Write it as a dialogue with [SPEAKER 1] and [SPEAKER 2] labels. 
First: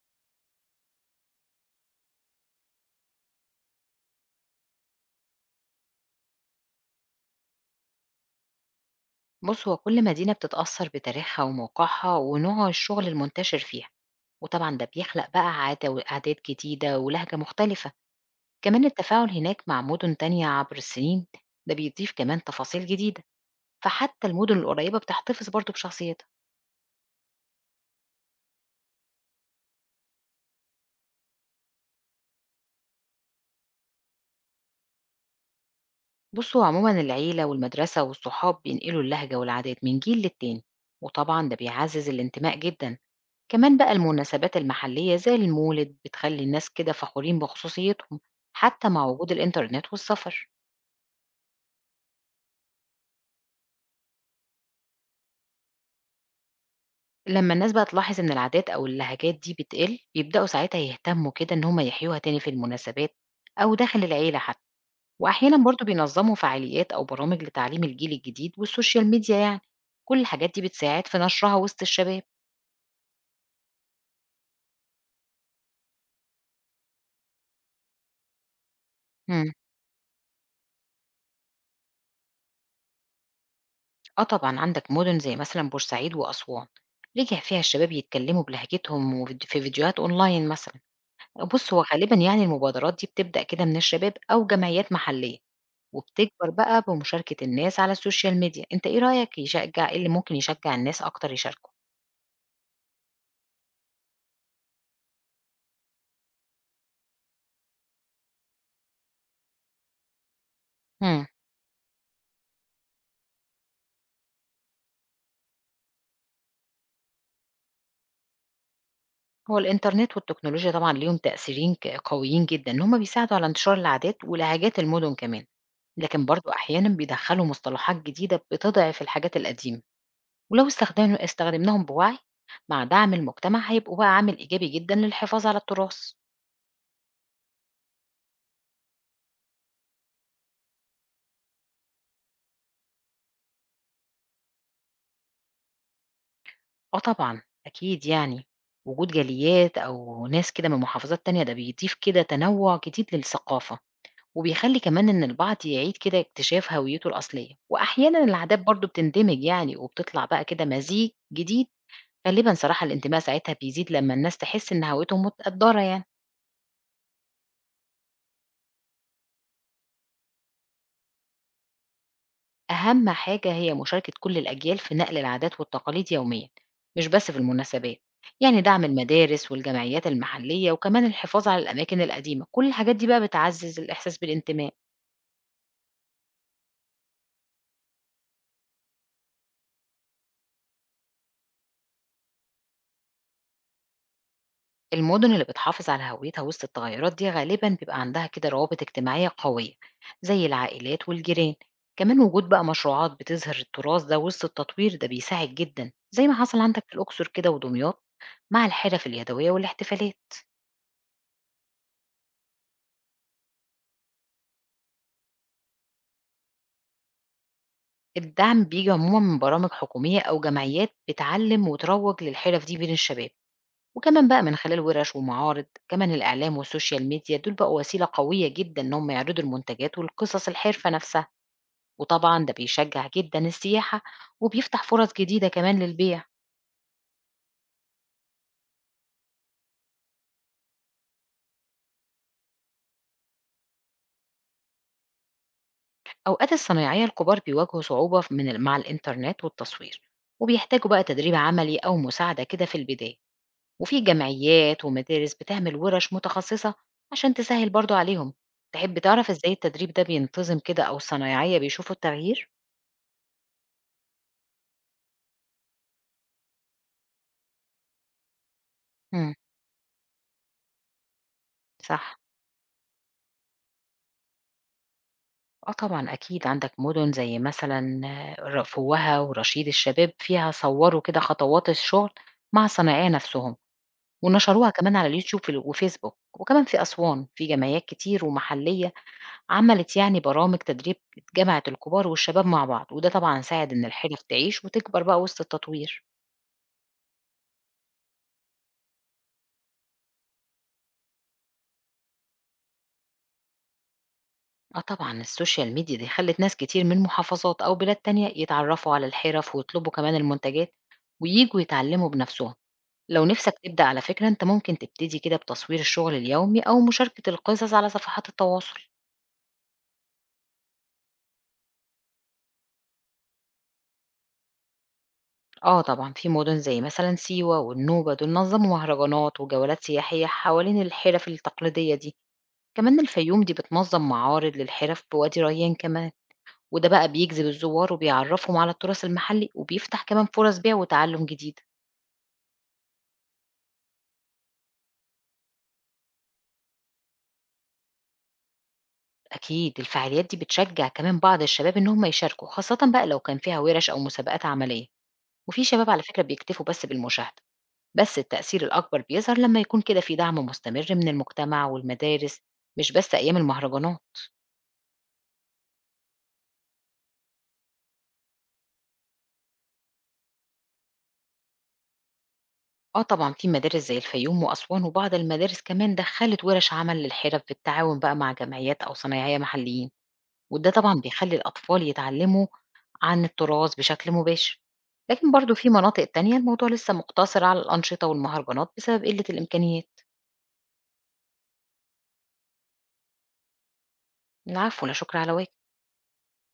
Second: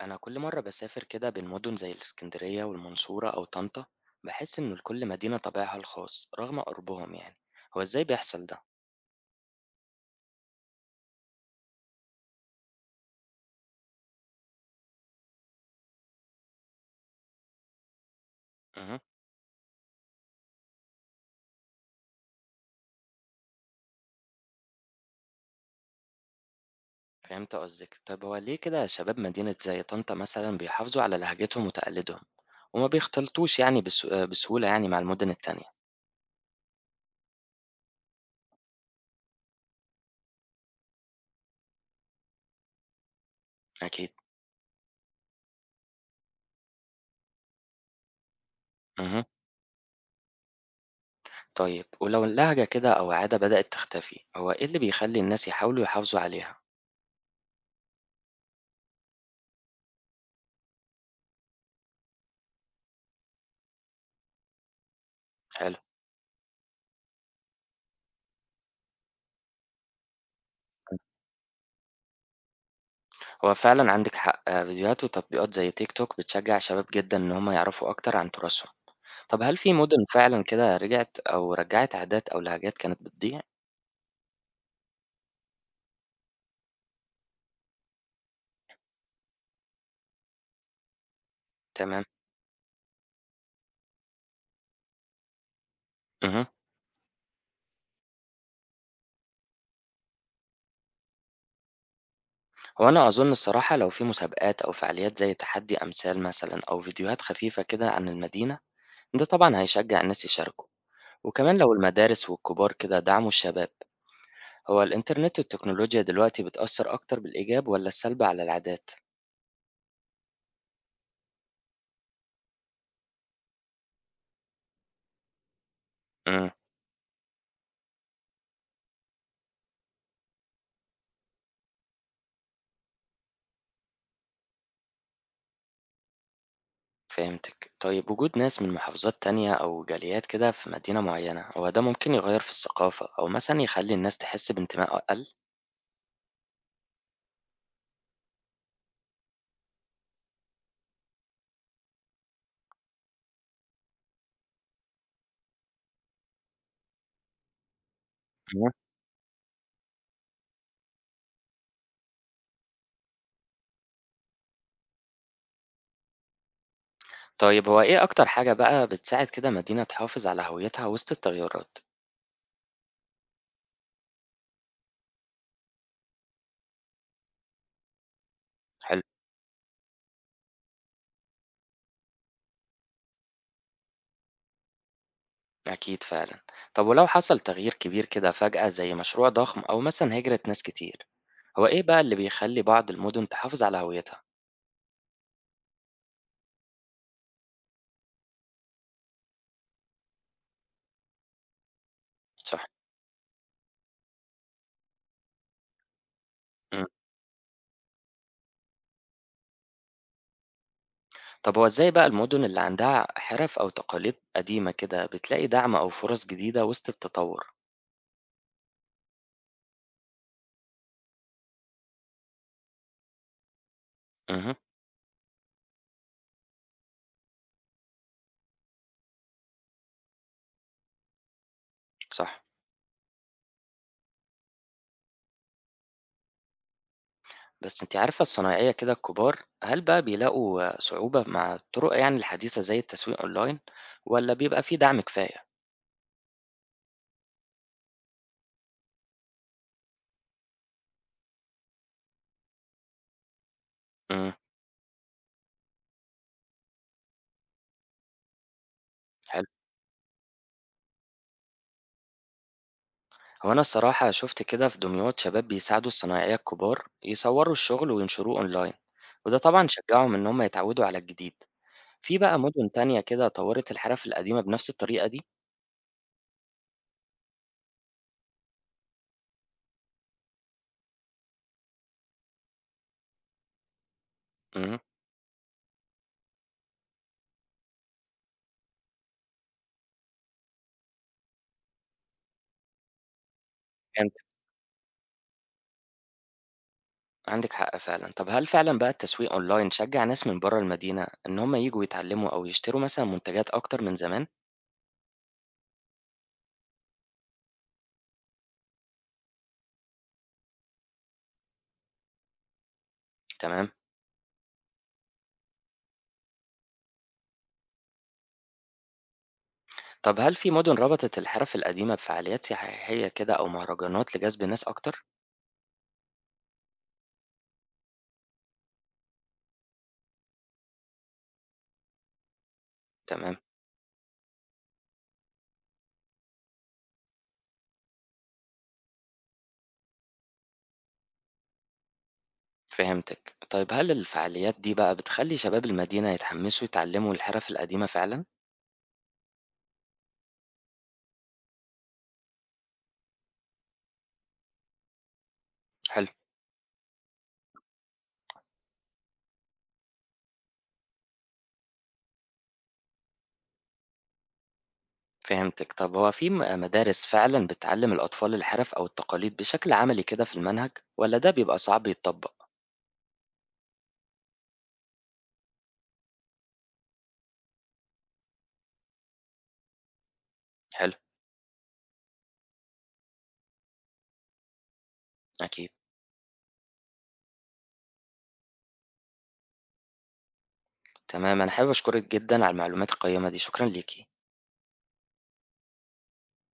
[SPEAKER 1] أنا كل مرة بسافر كده بين مدن زي الإسكندرية والمنصورة أو طنطا، بحس إن لكل مدينة طابعها الخاص رغم قربهم يعني. هو إزاي بيحصل ده؟
[SPEAKER 2] بُص، هو كل مدينة بتتأثّر بتاريخها وموقعها ونوع الشغل المنتشر فيها، وطبعًا ده بيخلق بقى عادات جديدة ولهجة مختلفة، كمان
[SPEAKER 1] أها.
[SPEAKER 2] التفاعل هناك مع مدن تانية عبر السنين ده بيضيف كمان تفاصيل جديدة، فحتى المدن القريبة بتحتفظ برضه بشخصيتها.
[SPEAKER 1] فهمت قصدك. طب هو ليه كده شباب مدينة زي طنطا مثلا بيحافظوا على لهجتهم وتقاليدهم وما بيختلطوش يعني بسهولة يعني مع المدن التانية؟
[SPEAKER 2] بُص، هو عمومًا العيلة والمدرسة والصحاب بينقلوا اللهجة والعادات من جيل للتاني، وطبعًا ده بيعزّز الانتماء جدًا. كمان بقى
[SPEAKER 1] أكيد.
[SPEAKER 2] المناسبات المحلية زي المولد بتخلي الناس كده فخورين بخصوصيتهم حتى مع
[SPEAKER 1] أها.
[SPEAKER 2] وجود الإنترنت والسفر.
[SPEAKER 1] طيب ولو اللهجة كده أو عادة بدأت تختفي، هو إيه اللي بيخلي الناس يحاولوا يحافظوا عليها؟
[SPEAKER 2] لما الناس بقى تلاحظ إن العادات أو اللهجات دي بتقل بيبدأوا ساعتها يهتموا كده إن هما يحيوها تاني في المناسبات أو داخل العيلة حتى، وأحيانا
[SPEAKER 1] حلو.
[SPEAKER 2] برضو بينظموا فعاليات أو برامج لتعليم الجيل الجديد والسوشيال ميديا يعني كل الحاجات دي بتساعد في نشرها وسط الشباب.
[SPEAKER 1] هو فعلا عندك حق، آه، فيديوهات وتطبيقات زي تيك توك بتشجع شباب جدا ان هم يعرفوا اكتر عن تراثهم. طب
[SPEAKER 2] مم.
[SPEAKER 1] هل في مدن فعلا كده رجعت او رجعت عادات او لهجات كانت بتضيع؟
[SPEAKER 2] اه طبعا عندك مدن زي مثلا بورسعيد وأسوان رجع فيها الشباب يتكلموا بلهجتهم في فيديوهات أونلاين مثلا. بُص، هو
[SPEAKER 1] تمام.
[SPEAKER 2] غالبًا يعني المبادرات دي بتبدأ كده من الشباب أو جمعيات محلية،
[SPEAKER 1] اها.
[SPEAKER 2] وبتكبر بقى بمشاركة الناس على السوشيال ميديا، أنت إيه رأيك يشجع إيه اللي ممكن يشجع الناس أكتر يشاركوا؟
[SPEAKER 1] هو انا اظن الصراحة لو في مسابقات او فعاليات زي تحدي امثال مثلا او فيديوهات خفيفة كده عن المدينة، ده طبعا هيشجع الناس يشاركوا.
[SPEAKER 2] إمم.
[SPEAKER 1] وكمان لو المدارس والكبار كده دعموا الشباب. هو الانترنت والتكنولوجيا دلوقتي بتأثر اكتر بالايجاب ولا السلب على العادات؟
[SPEAKER 2] هو الإنترنت والتكنولوجيا طبعًا ليهم تأثيرين قويين جدًا، إن هُم بيساعدوا على انتشار العادات ولهجات المدن كمان، لكن
[SPEAKER 1] مم.
[SPEAKER 2] برضه أحيانًا بيدخّلوا مصطلحات جديدة بتضعف الحاجات القديمة، ولو استخدمناهم بوعي مع دعم المجتمع هيبقوا بقى عامل إيجابي جدًا للحفاظ على التراث.
[SPEAKER 1] فهمتِك. طيب وجود ناس من محافظات تانية أو جاليات كده في مدينة معينة، هو ده ممكن يغيّر في الثقافة أو مثلًا يخلّي الناس تحس بانتماء أقل؟
[SPEAKER 2] آه طبعًا، أكيد يعني، وجود جاليات أو ناس كده من محافظات تانية ده بيضيف كده تنوع جديد للثقافة، وبيخلّي كمان إن البعض يعيد كده اكتشاف هويته الأصلية، وأحيانًا العادات
[SPEAKER 1] أيوه.
[SPEAKER 2] برضه بتندمج يعني وبتطلع بقى كده مزيج جديد، غالبًا صراحة الانتماء ساعتها بيزيد لمّا الناس تحس إن هويتهم متقدّرة يعني.
[SPEAKER 1] طيب هو إيه أكتر حاجة بقى بتساعد كده مدينة تحافظ على هويتها وسط التغيرات؟
[SPEAKER 2] أهم حاجة هي مشاركة كل الأجيال في نقل العادات والتقاليد يوميا، مش بس في المناسبات، يعني دعم
[SPEAKER 1] حلو،
[SPEAKER 2] المدارس والجمعيات المحلية وكمان الحفاظ على الأماكن القديمة كل الحاجات دي بقى بتعزز الإحساس بالانتماء.
[SPEAKER 1] أكيد فعلًا. طب ولو حصل تغيير كبير كده فجأة زي مشروع ضخم أو مثلًا هجرة ناس كتير، هو إيه بقى اللي بيخلّي بعض المدن تحافظ على هويتها؟
[SPEAKER 2] المدن اللي بتحافظ على هويتها وسط التغيرات دي غالبا بيبقى عندها كده روابط اجتماعية قوية زي العائلات والجيران، كمان وجود بقى
[SPEAKER 1] صح.
[SPEAKER 2] مشروعات بتظهر التراث ده وسط التطوير ده بيساعد جدا زي ما حصل عندك
[SPEAKER 1] إمم.
[SPEAKER 2] في الأقصر كده ودمياط مع الحرف اليدوية والاحتفالات.
[SPEAKER 1] طب هو إزاي بقى المدن اللي عندها حِرَف أو تقاليد قديمة كده بتلاقي دعم أو فرص جديدة وسط التطور؟
[SPEAKER 2] الدعم بييجي عمومًا من برامج حكومية أو جمعيات بتعلِّم وتروّج للحِرَف دي بين الشباب، وكمان بقى
[SPEAKER 1] اهم.
[SPEAKER 2] من خلال ورش ومعارض، كمان الإعلام والسوشيال ميديا دول بقوا وسيلة قوية جدًا إن هم يعرضوا المنتجات والقصص الحرفة نفسها،
[SPEAKER 1] صح.
[SPEAKER 2] وطبعًا ده بيشجّع جدًا السياحة وبيفتح فرص جديدة كمان للبيع.
[SPEAKER 1] بس أنتِ عارفة الصنايعية كده الكبار، هل بقى بيلاقوا صعوبة مع الطرق يعني الحديثة زي التسويق أونلاين والّا بيبقى في دعم كفاية؟
[SPEAKER 2] أوقات الصنايعية الكبار بيواجهوا صعوبة ف من ال مع الإنترنت والتصوير، وبيحتاجوا بقى تدريب عملي أو مساعدة كده في البداية. وفي
[SPEAKER 1] إمم.
[SPEAKER 2] جمعيات ومدارس بتعمل ورش متخصصة عشان تسهل برضو عليهم. تحب تعرف
[SPEAKER 1] حلو.
[SPEAKER 2] ازاي التدريب ده بينتظم كده او صنايعية بيشوفوا التغيير؟
[SPEAKER 1] هو أنا الصراحة شُفت كده في دمياط شباب بيساعدوا الصنايعية الكبار يصوّروا الشغل وينشروه أونلاين،
[SPEAKER 2] مم.
[SPEAKER 1] وده طبعًا شجّعهم إن هم يتعودوا على الجديد. في
[SPEAKER 2] صح.
[SPEAKER 1] بقى مدن تانية كده طوّرت الحرف القديمة بنفس الطريقة دي؟
[SPEAKER 2] اه طبعا اكيد عندك مدن زي مثلا آه، فوهة ورشيد الشباب فيها صوروا كده خطوات الشغل مع الصنايعية نفسهم ونشروها
[SPEAKER 1] اهم.
[SPEAKER 2] كمان على اليوتيوب وفيسبوك، وكمان في أسوان في جمعيات كتير ومحلية عملت يعني برامج تدريب جمعت الكبار والشباب مع بعض وده طبعا ساعد إن الحرف
[SPEAKER 1] فهمتِك،
[SPEAKER 2] تعيش وتكبر بقى وسط التطوير.
[SPEAKER 1] عندِك حق فعلًا. طب هل فعلًا بقى التسويق أونلاين شجّع ناس من برّه المدينة إن هم ييجوا يتعلموا أو يشتروا مثلًا منتجات أكتر من زمان؟
[SPEAKER 2] آه طبعًا السوشيال ميديا دي خلّت ناس كتير من محافظات أو بلاد تانية يتعرّفوا على الحرف ويطلبوا كمان المنتجات وييجوا يتعلّموا بنَفْسهم، لو نِفْسك
[SPEAKER 1] تمام.
[SPEAKER 2] تبدأ على فكرة أنت ممكن تبتدي كده بتصوير الشغل اليومي أو مشاركة القصص على صفحات التواصل.
[SPEAKER 1] طب هل في مدن ربطت الحرف القديمة بفعاليات سياحية كده أو مهرجانات لجذب ناس أكتر؟
[SPEAKER 2] آه طبعًا في مُدن زي مثلًا سيوة والنوبة دول نظّموا مهرجانات وجولات سياحية حوالين الحرف التقليدية دي، كمان
[SPEAKER 1] تمام.
[SPEAKER 2] الفيوم دي بتنظّم معارض للحرف بوادي ريان كمان، وده بقى بيجذب الزوار وبيعرّفهم على التراث المحلي وبيفتح كمان فرص بيع وتعلُّم جديد.
[SPEAKER 1] فهمتك. طيب هل الفعاليات دي بقى بتخلي شباب المدينة يتحمسوا يتعلموا الحرف القديمة فعلا؟
[SPEAKER 2] أكيد الفعاليات دي بتشجع كمان بعض الشباب إن هم يشاركوا، خاصة بقى لو كان فيها ورش أو مسابقات عملية، وفي شباب على
[SPEAKER 1] حلو.
[SPEAKER 2] فكرة بيكتفوا بس بالمشاهدة. بس التأثير الأكبر بيظهر لما يكون كده في دعم مستمر من المجتمع والمدارس، مش بس أيام المهرجانات.
[SPEAKER 1] فهمتك. طب هو في مدارس فعلا بتعلم الأطفال الحرف أو التقاليد بشكل عملي كده في المنهج؟ ولا ده بيبقى صعب يتطبق؟
[SPEAKER 2] اه طبعا في مدارس زي الفيوم وأسوان وبعض المدارس كمان دخلت ورش عمل للحرف بالتعاون بقى مع جمعيات أو صنايعية محليين، وده
[SPEAKER 1] حلو،
[SPEAKER 2] طبعا بيخلي الأطفال يتعلموا عن التراث بشكل مباشر، لكن برضو في
[SPEAKER 1] أكيد.
[SPEAKER 2] مناطق تانية الموضوع لسه مقتصر على الأنشطة والمهرجانات بسبب قلة الإمكانيات.
[SPEAKER 1] تمام، أنا حابب أشكرك جدا على المعلومات القيمة دي، شكرا ليكي.
[SPEAKER 2] العفو، لا شكر على واجب.